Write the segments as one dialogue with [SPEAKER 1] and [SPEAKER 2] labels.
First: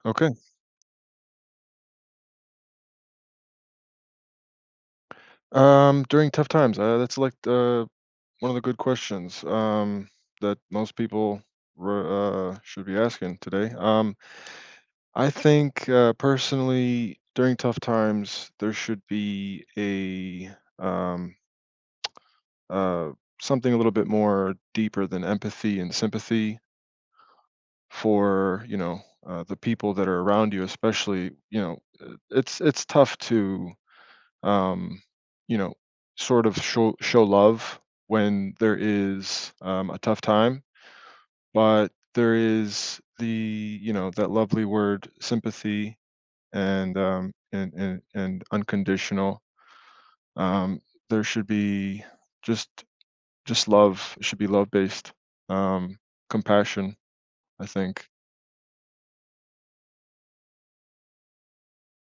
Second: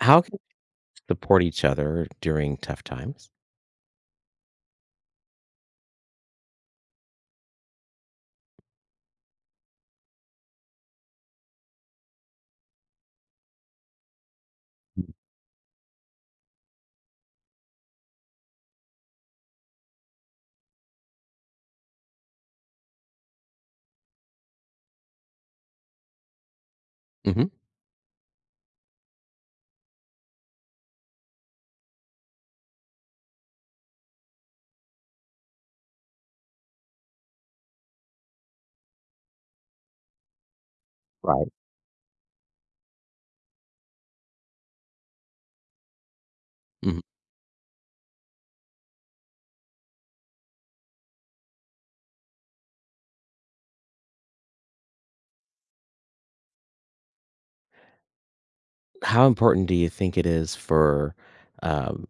[SPEAKER 1] How
[SPEAKER 2] Okay.
[SPEAKER 1] can we support each other during tough times?
[SPEAKER 2] During tough times, that's like one of the good questions that most people should be asking today.
[SPEAKER 1] Mm.
[SPEAKER 2] I think personally, during tough times, there should be a um, uh, something a little bit more deeper than empathy and sympathy
[SPEAKER 1] Mhm.
[SPEAKER 2] for the people that are around you, especially it's tough to um, you know, sort of show love when there is a tough time,
[SPEAKER 1] Right.
[SPEAKER 2] but there is the that lovely word sympathy and
[SPEAKER 1] Mhm.
[SPEAKER 2] and unconditional. Um, there should be just just love. It should be love based um, compassion. I think.
[SPEAKER 1] How important do you think it is for um,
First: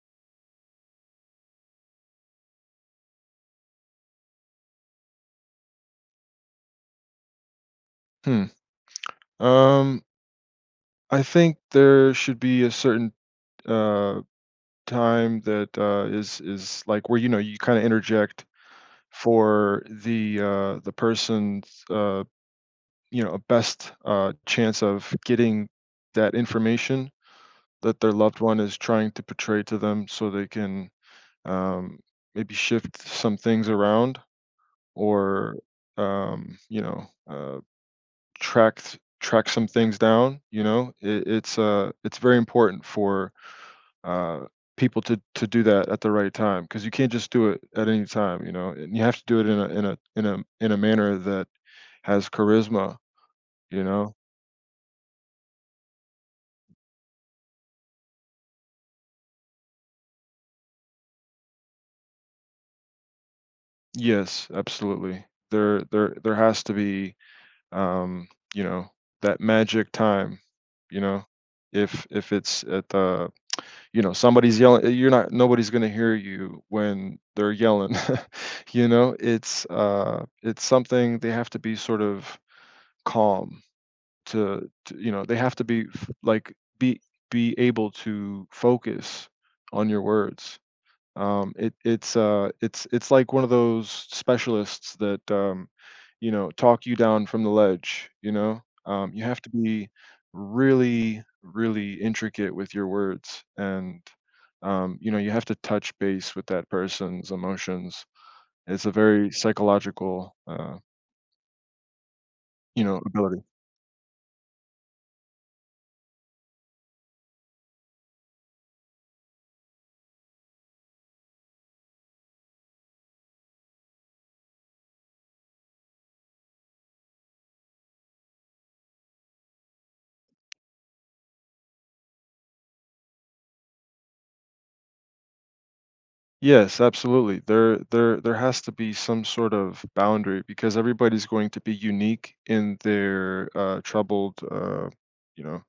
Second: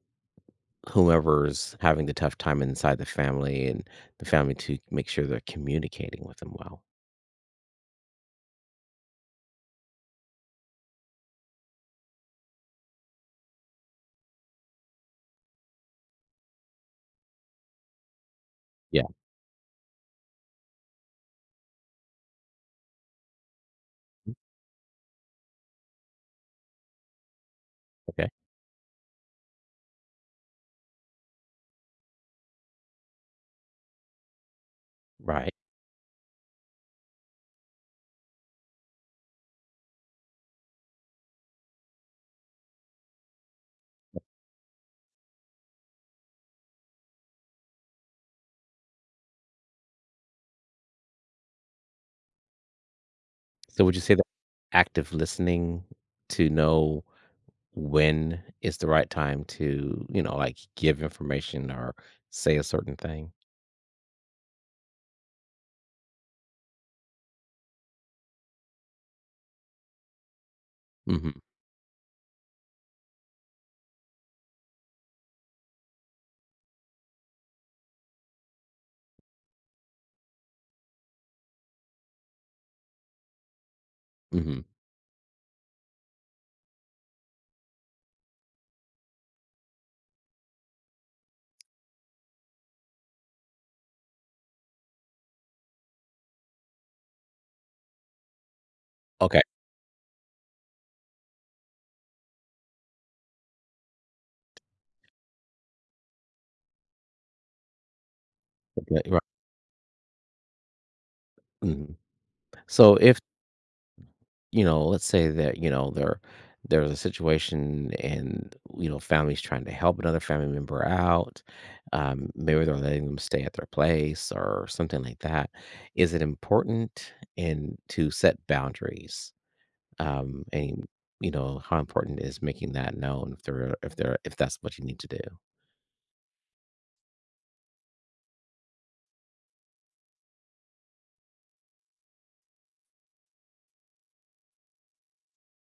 [SPEAKER 1] whomever's having the tough time inside the family and the family to make sure they're communicating with them well?
[SPEAKER 2] Hmm. Um, I think there should be a certain uh, time that is like where you kind of interject
[SPEAKER 1] Yeah.
[SPEAKER 2] for the person's best chance of getting that information that their
[SPEAKER 1] Okay.
[SPEAKER 2] loved one is trying to portray to them, so they can um, maybe shift some things around
[SPEAKER 1] Right.
[SPEAKER 2] or um, you know uh, track some things down. You know, it's very important for uh, people to do that at the right time because you can't just do it at any time. You know, and you have to do it in a manner that has charisma, you
[SPEAKER 1] So would you say
[SPEAKER 2] know?
[SPEAKER 1] that active listening to know when is the right time to, you know, like give information or say a certain thing?
[SPEAKER 2] Yes, absolutely. There has to be, um, you know, that magic time, you know?
[SPEAKER 1] Hmm.
[SPEAKER 2] If it's at the you know, somebody's yelling you're not nobody's gonna hear you when they're yelling, you know? It's it's something they have to be sort of calm
[SPEAKER 1] Hmm.
[SPEAKER 2] to you know, they have to be be able to focus on your words. It's like one of those specialists that, you know, talk you down from the ledge, you know? You have
[SPEAKER 1] Okay.
[SPEAKER 2] to be really, really intricate with your words and, you know, you have to touch base with that person's emotions. It's a
[SPEAKER 1] Okay, right.
[SPEAKER 2] very psychological,
[SPEAKER 1] Hmm.
[SPEAKER 2] you
[SPEAKER 1] So
[SPEAKER 2] know,
[SPEAKER 1] if
[SPEAKER 2] ability.
[SPEAKER 1] you know, let's say that, you know, there's a situation and, you know, family's trying to help another family member out. Maybe they're letting them stay at their place or something like that. Is it important and to set boundaries? And you know, how important is making that known if they're if that's what you need to do?
[SPEAKER 2] Yes, absolutely. There has to be some sort of boundary because everybody's going to be unique in their, troubled, you know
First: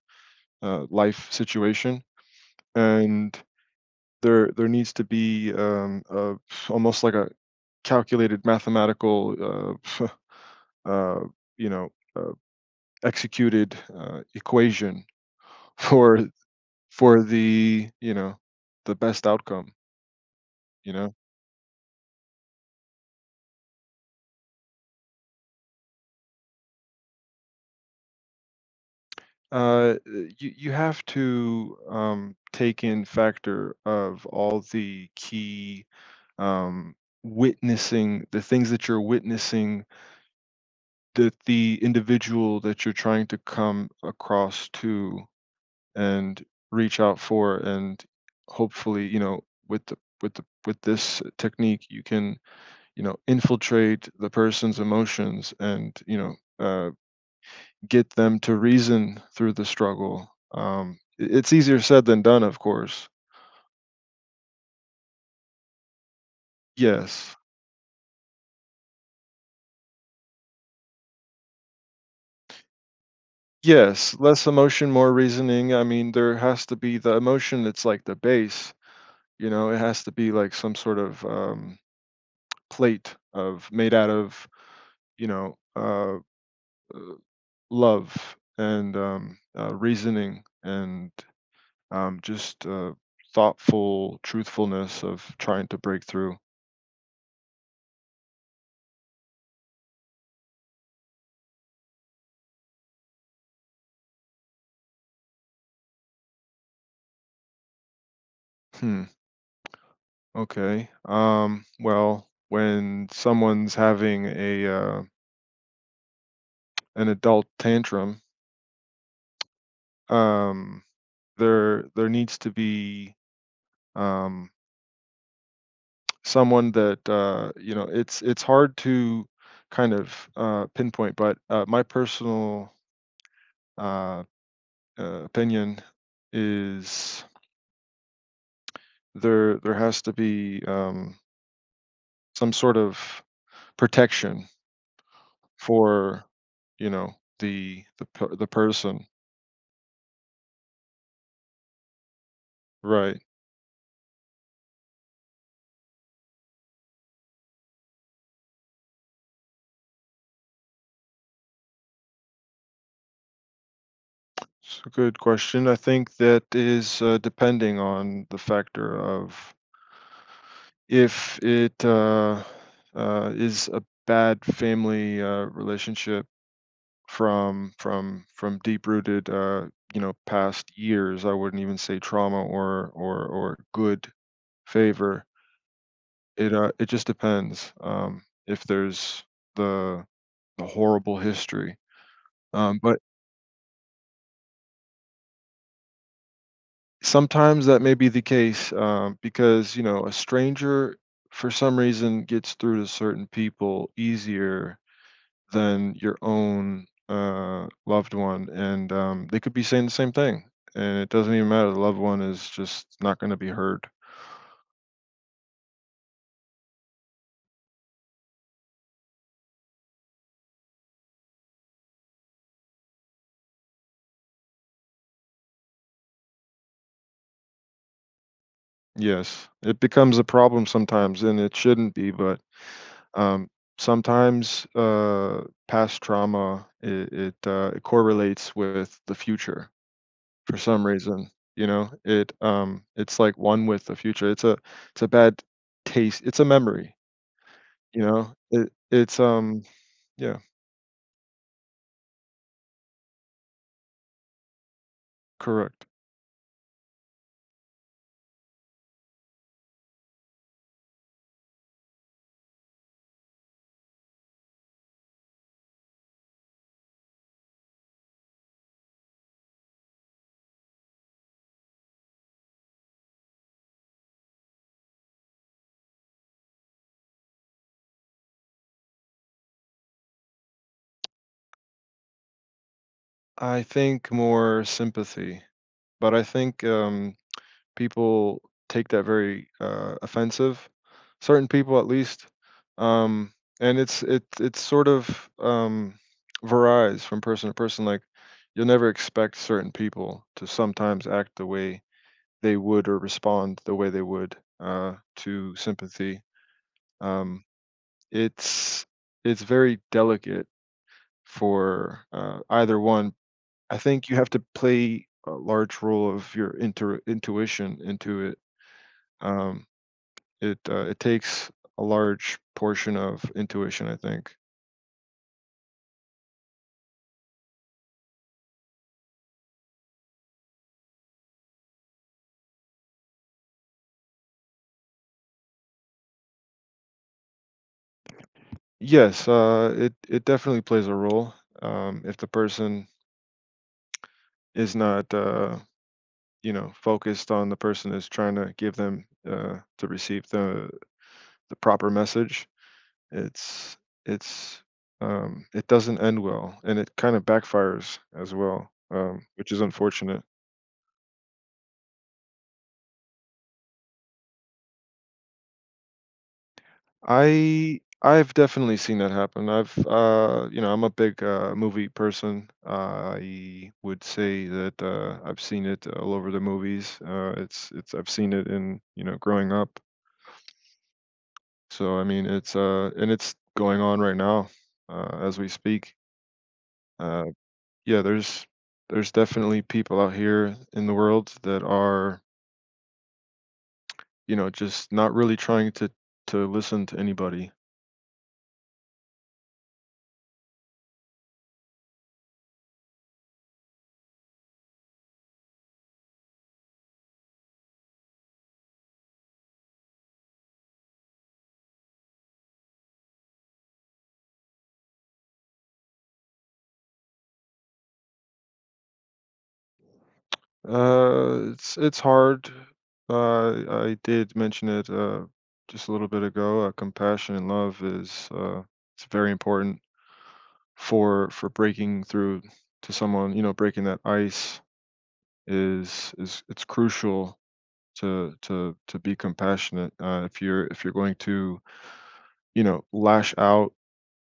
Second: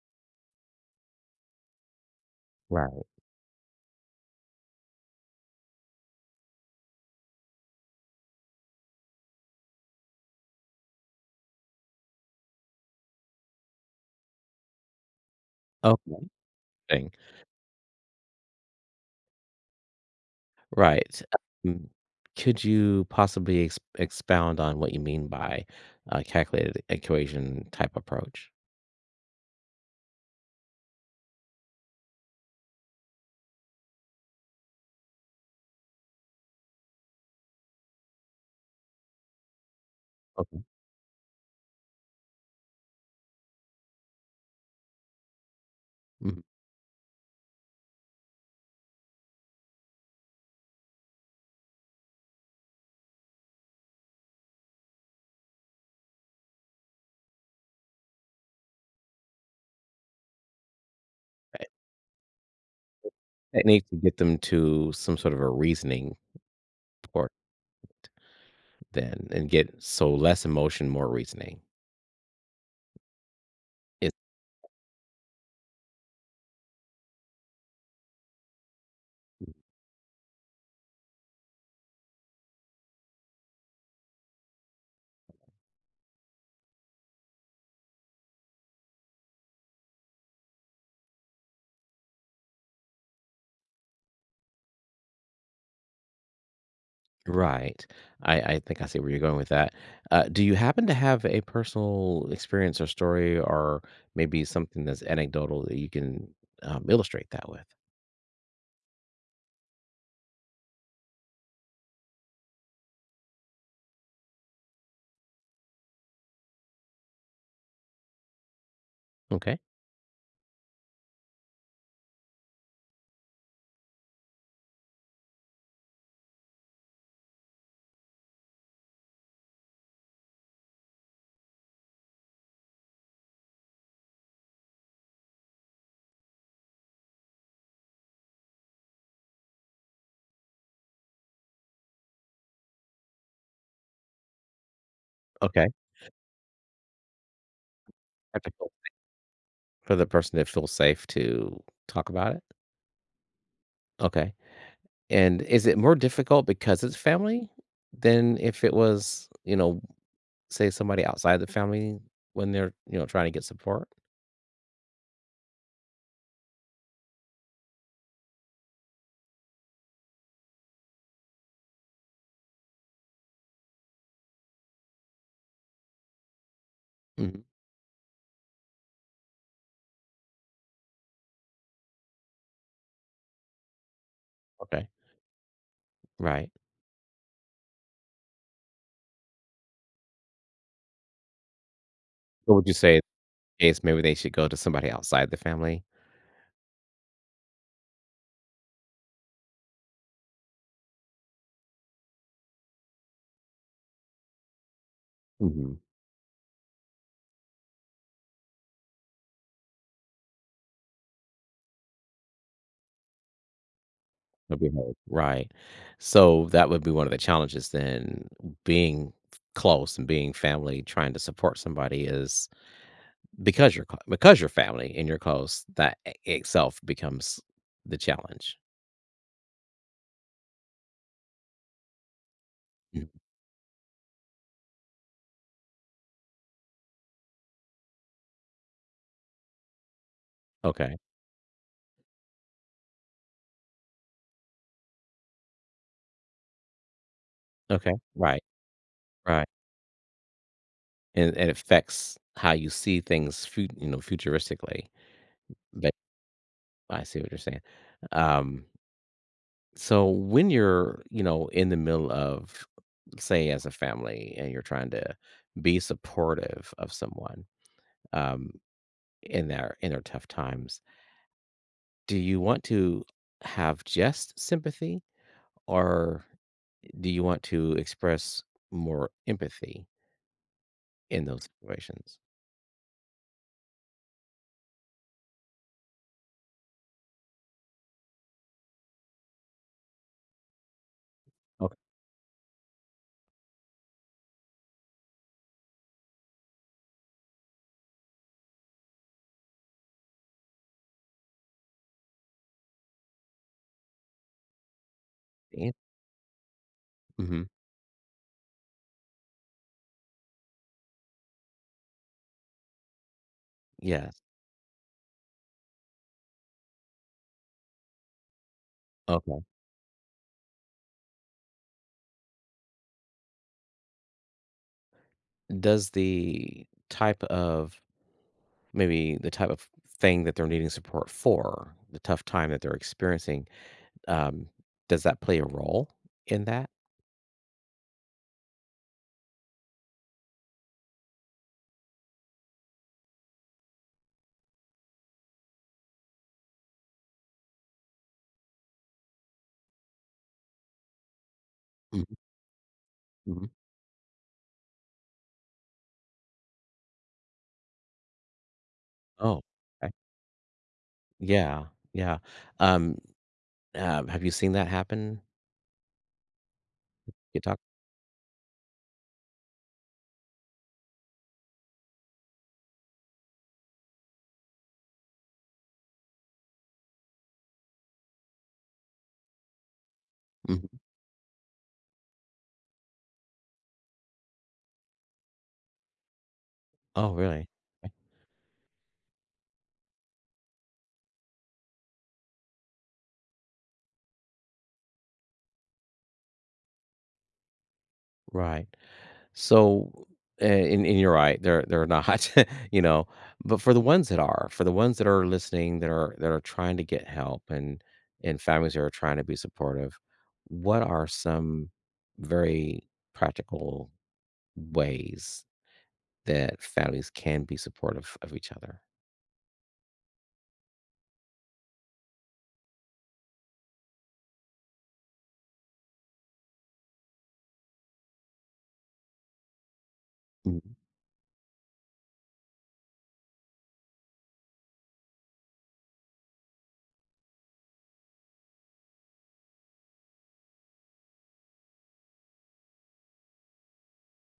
[SPEAKER 2] life situation,
[SPEAKER 1] Right.
[SPEAKER 2] and there needs to be almost like a calculated mathematical, uh, you know, uh, executed equation for
[SPEAKER 1] Okay.
[SPEAKER 2] the the best outcome. You know,
[SPEAKER 1] Right. Um, could you possibly ex expound on what you mean by a calculated equation type approach?
[SPEAKER 2] you have to take in factor of all the key um, witnessing the things that you're witnessing
[SPEAKER 1] Okay.
[SPEAKER 2] that the individual that you're trying to come across to
[SPEAKER 1] Mhm.
[SPEAKER 2] and reach out for and hopefully with the with this technique you can infiltrate the person's emotions and uh, get them to reason through the struggle. It's easier said than done, of course.
[SPEAKER 1] Technique to get them to some sort of a reasoning port,
[SPEAKER 2] Yes.
[SPEAKER 1] then and get so less emotion, more reasoning. It.
[SPEAKER 2] Yes Less emotion, more reasoning. I mean, there has to be the emotion. It's like the base, you
[SPEAKER 1] Mm.
[SPEAKER 2] know. It has to be like some sort of plate of made out of you know uh, love and reasoning and just thoughtful truthfulness of trying to break through.
[SPEAKER 1] Right. I think I see where you're going with that. Do you happen to have a personal experience or story or maybe something that's anecdotal that you can, illustrate that with?
[SPEAKER 2] Hmm. Okay. Well, when someone's having a an adult tantrum,
[SPEAKER 1] Okay.
[SPEAKER 2] um, there needs to be um, someone that you know. It's hard to kind of pinpoint, but my personal uh, opinion is there has to be some sort of protection
[SPEAKER 1] Okay.
[SPEAKER 2] for you know the
[SPEAKER 1] Have
[SPEAKER 2] the
[SPEAKER 1] to.
[SPEAKER 2] person.
[SPEAKER 1] For the person to feel safe to talk about it?
[SPEAKER 2] Right.
[SPEAKER 1] Okay. And is it more difficult because it's family than if it was, you know, say somebody outside the family when they're, you know, trying to get support?
[SPEAKER 2] It's a good question. I think that is depending on the factor of if it is a bad family relationship
[SPEAKER 1] Mhm.
[SPEAKER 2] from deep rooted you know past years. I wouldn't even say trauma or good
[SPEAKER 1] Okay.
[SPEAKER 2] favor.
[SPEAKER 1] Right.
[SPEAKER 2] It just depends. If there's the horrible history.
[SPEAKER 1] So would you say
[SPEAKER 2] But
[SPEAKER 1] in this case maybe they should go to somebody outside the family?
[SPEAKER 2] Sometimes that may be the case, because you know a stranger for some reason gets through to certain people easier
[SPEAKER 1] Mhm.
[SPEAKER 2] than your own loved one, and they could be saying the same thing, and it doesn't even matter. The loved one is just not going to be heard.
[SPEAKER 1] It'll be hard, right. So, that would be one of the challenges then, being close and being family, trying to support somebody is because you're cl because you're family and you're close, that I itself becomes the challenge.
[SPEAKER 2] Yes, it becomes a problem sometimes, and it shouldn't be, but
[SPEAKER 1] Mhm.
[SPEAKER 2] um, sometimes past trauma it correlates with the future for some
[SPEAKER 1] Okay,
[SPEAKER 2] reason. You know, it's like one with the future. It's a bad taste. It's a memory.
[SPEAKER 1] okay,
[SPEAKER 2] You know,
[SPEAKER 1] right,
[SPEAKER 2] it it's
[SPEAKER 1] right,
[SPEAKER 2] yeah,
[SPEAKER 1] and it affects how you see things fu you know, futuristically,
[SPEAKER 2] correct.
[SPEAKER 1] but I see what you're saying. Um. So when you're, you know, in the middle of, say, as a family, and you're trying to be supportive of someone um, in their tough times, do you want to have just sympathy, or do you want to express more empathy in those situations?
[SPEAKER 2] I think more sympathy, but I think, people take that very, offensive, certain people at least, um, and it it's sort of, varies from person to person, like, you'll never expect certain people to sometimes act the way they would or respond the way they would, to
[SPEAKER 1] Okay.
[SPEAKER 2] sympathy.
[SPEAKER 1] Mm-hmm.
[SPEAKER 2] Um, it's it's very delicate for, either one. I think you
[SPEAKER 1] Yes.
[SPEAKER 2] have to play a large role of your inter intuition into it.
[SPEAKER 1] Okay.
[SPEAKER 2] Um, it takes a large portion of intuition, I think.
[SPEAKER 1] Does the type of maybe the type of thing that they're needing support for, the tough time that they're experiencing, um, does that play a role in that?
[SPEAKER 2] Yes, it definitely plays a role. If the person is not, focused on the person is trying to give them to receive the proper
[SPEAKER 1] Mhm,
[SPEAKER 2] message,
[SPEAKER 1] mhm.
[SPEAKER 2] it's it's it doesn't end well, and it kind of backfires as well,
[SPEAKER 1] Oh,
[SPEAKER 2] which is
[SPEAKER 1] okay.
[SPEAKER 2] unfortunate.
[SPEAKER 1] Yeah, yeah. Um, have you seen that happen? You talk.
[SPEAKER 2] I've definitely seen that happen. I've You know, I'm a big movie person. I would say that I've seen it all over the movies. It's I've seen it in, you know, growing up.
[SPEAKER 1] Mhm.
[SPEAKER 2] So I mean, it's and it's going on right now as we speak.
[SPEAKER 1] Oh,
[SPEAKER 2] Uh
[SPEAKER 1] really? Okay.
[SPEAKER 2] yeah, there's definitely people out here in the world that are, you know, just not really trying to listen to anybody.
[SPEAKER 1] Right. So, a and you're right, they're not, you know, but for the ones that are, for the ones that are listening, that are trying to get help and families that are trying to be supportive, what are some very practical ways that families can be supportive of each other.
[SPEAKER 2] It's hard. I did mention it just a little bit ago. Compassion and love is it's very important
[SPEAKER 1] Mm,
[SPEAKER 2] for breaking through to someone. You know, breaking that ice is it's crucial to be compassionate. If you're if you're going to you know lash out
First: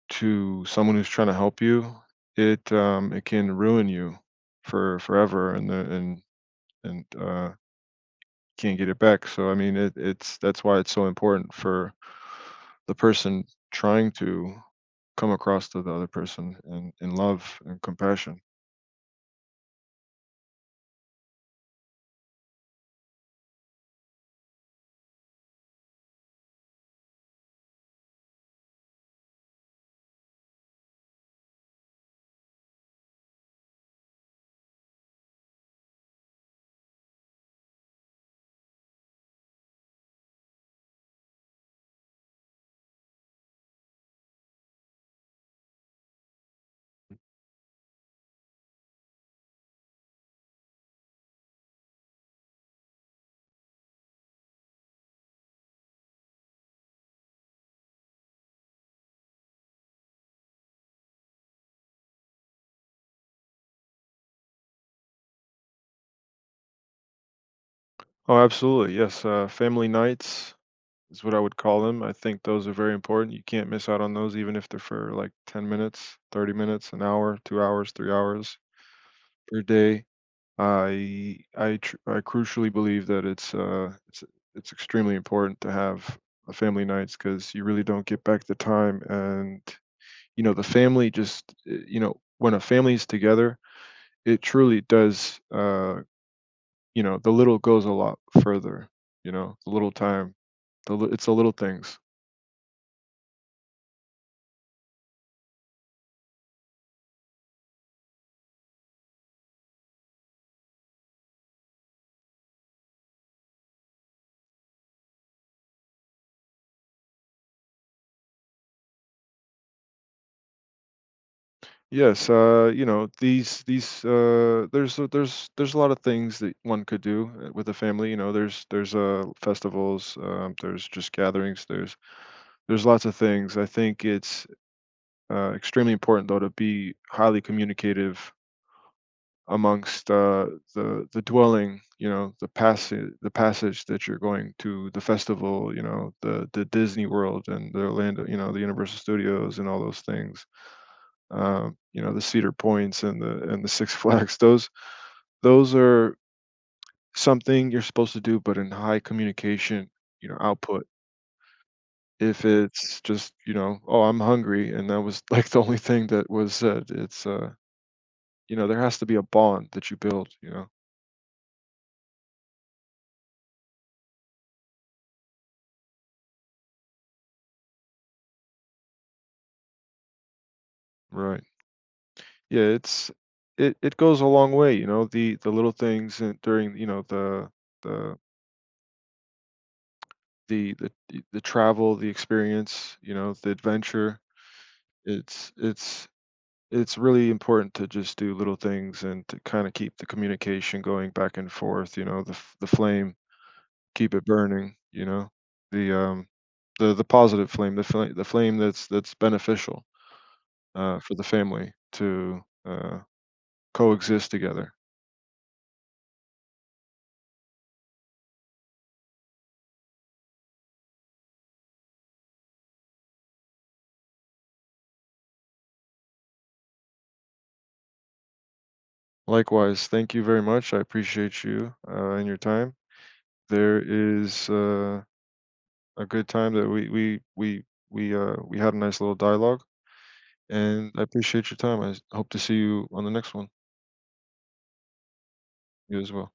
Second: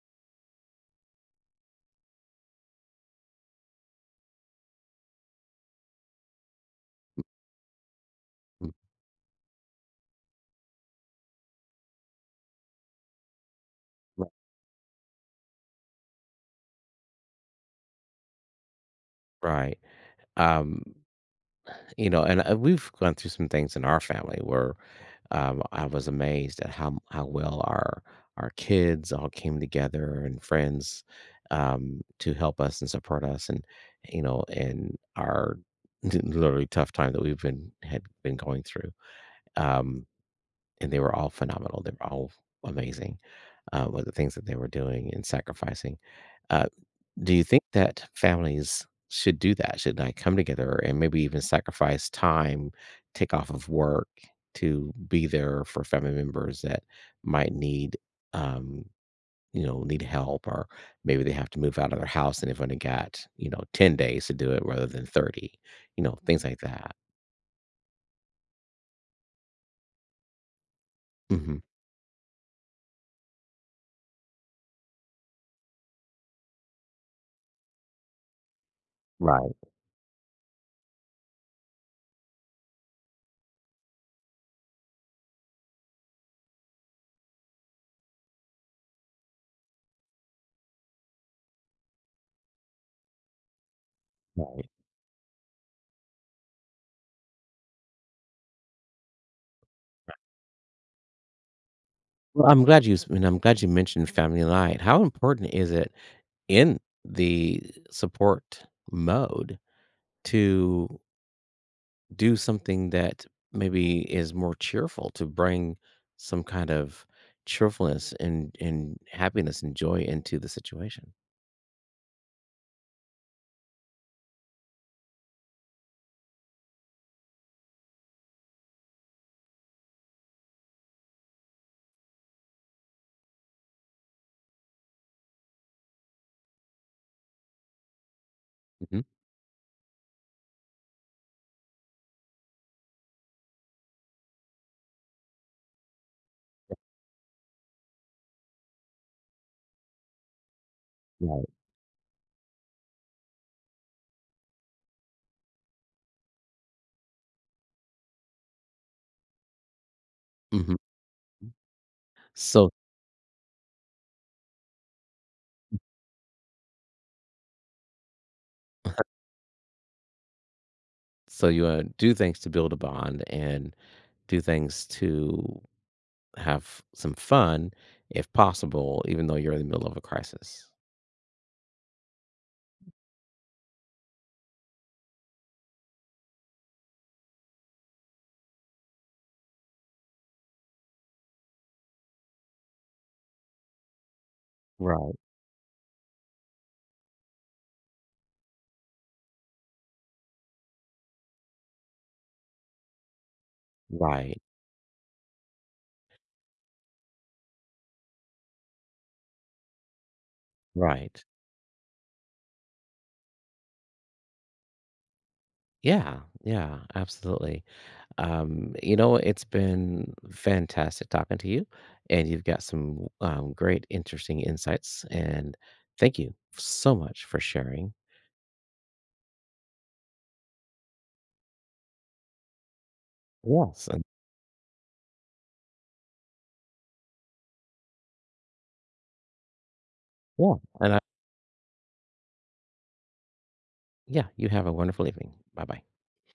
[SPEAKER 2] to someone who's trying to help you, it can ruin you for forever. And the and and uh,
[SPEAKER 1] mm,
[SPEAKER 2] can't get it back. So I mean, it, it's that's why it's so important for the person trying
[SPEAKER 1] right.
[SPEAKER 2] to come across to the other person in love and compassion.
[SPEAKER 1] Right. Um, you know, and we've gone through some things in our family where I was amazed at how well our kids all came together and friends to help us and support us, and you know, and our literally tough time that we've been had been going through. Um, and they were all phenomenal. They were all amazing with the things that they were doing and sacrificing. Uh, Do you think that families should do that? Should like come together and maybe even sacrifice time, take off of work to be there for family members that might need, um, you know, need help, or maybe they have to move out of their house and they've only got, you know, 10 days to do it rather than 30, you know, things like that.
[SPEAKER 2] Oh, absolutely. Yes. Family nights is what I would
[SPEAKER 1] Hmm.
[SPEAKER 2] call them. I think those are very important. You can't miss out on those, even if they're for like 10 minutes, 30 minutes, an hour, 2 hours, 3 hours
[SPEAKER 1] Right,
[SPEAKER 2] per day. I crucially believe that it's extremely important to have a family nights because you really don't get back the time, and you know the family just you know when a family is together it
[SPEAKER 1] right.
[SPEAKER 2] truly does you know the little goes a lot further, you know, the little time, it's the little things.
[SPEAKER 1] Well, I'm glad you and I'm glad you mentioned family light. How important is it in the support mode to do something that maybe is more cheerful to bring some kind of cheerfulness and happiness and joy into the situation.
[SPEAKER 2] Yes, you know, these there's a lot of things that one could do with a family. You know, there's festivals, there's just gatherings, there's lots of things. I think it's extremely important though to be highly communicative
[SPEAKER 1] Mhm.
[SPEAKER 2] amongst the dwelling, you know, the passage the passage, that you're going to the festival, you know, the Disney World and the Orlando, you know, the Universal Studios and all those things.
[SPEAKER 1] Right.
[SPEAKER 2] You know, the Cedar Points and the Six Flags. Those are something you're supposed to do, but in high communication, you know,
[SPEAKER 1] Mhm.
[SPEAKER 2] output. If
[SPEAKER 1] So
[SPEAKER 2] it's just you know, oh, I'm hungry, and that was like the only thing that was said. It's You know, there has to be a bond that you build. You know,
[SPEAKER 1] you do things to build a bond and do things to have some fun if possible, even though you're in the middle of a crisis.
[SPEAKER 2] right. Yeah, it it goes a long way, you know, the little things, and during, you know, the the travel, the experience, you know, the adventure.
[SPEAKER 1] Right.
[SPEAKER 2] It's it's it's really important to just do little things and to kind of keep the communication going back and forth, you know, the flame, keep it
[SPEAKER 1] Right.
[SPEAKER 2] burning, you know. The um the positive flame, the flame that's beneficial for the
[SPEAKER 1] Right.
[SPEAKER 2] family to uh coexist together.
[SPEAKER 1] Yeah. Yeah. Absolutely. You know, it's been fantastic talking to you, and you've got some great, interesting insights. And thank you so much for sharing.
[SPEAKER 2] Likewise, thank you very much. I appreciate you and your time. There
[SPEAKER 1] Yes, and
[SPEAKER 2] is a good time that we had a nice little dialogue,
[SPEAKER 1] yeah,
[SPEAKER 2] and
[SPEAKER 1] and
[SPEAKER 2] I appreciate your time. Hope to see you on the next one.
[SPEAKER 1] yeah, you have a wonderful evening. Bye bye.
[SPEAKER 2] You as well.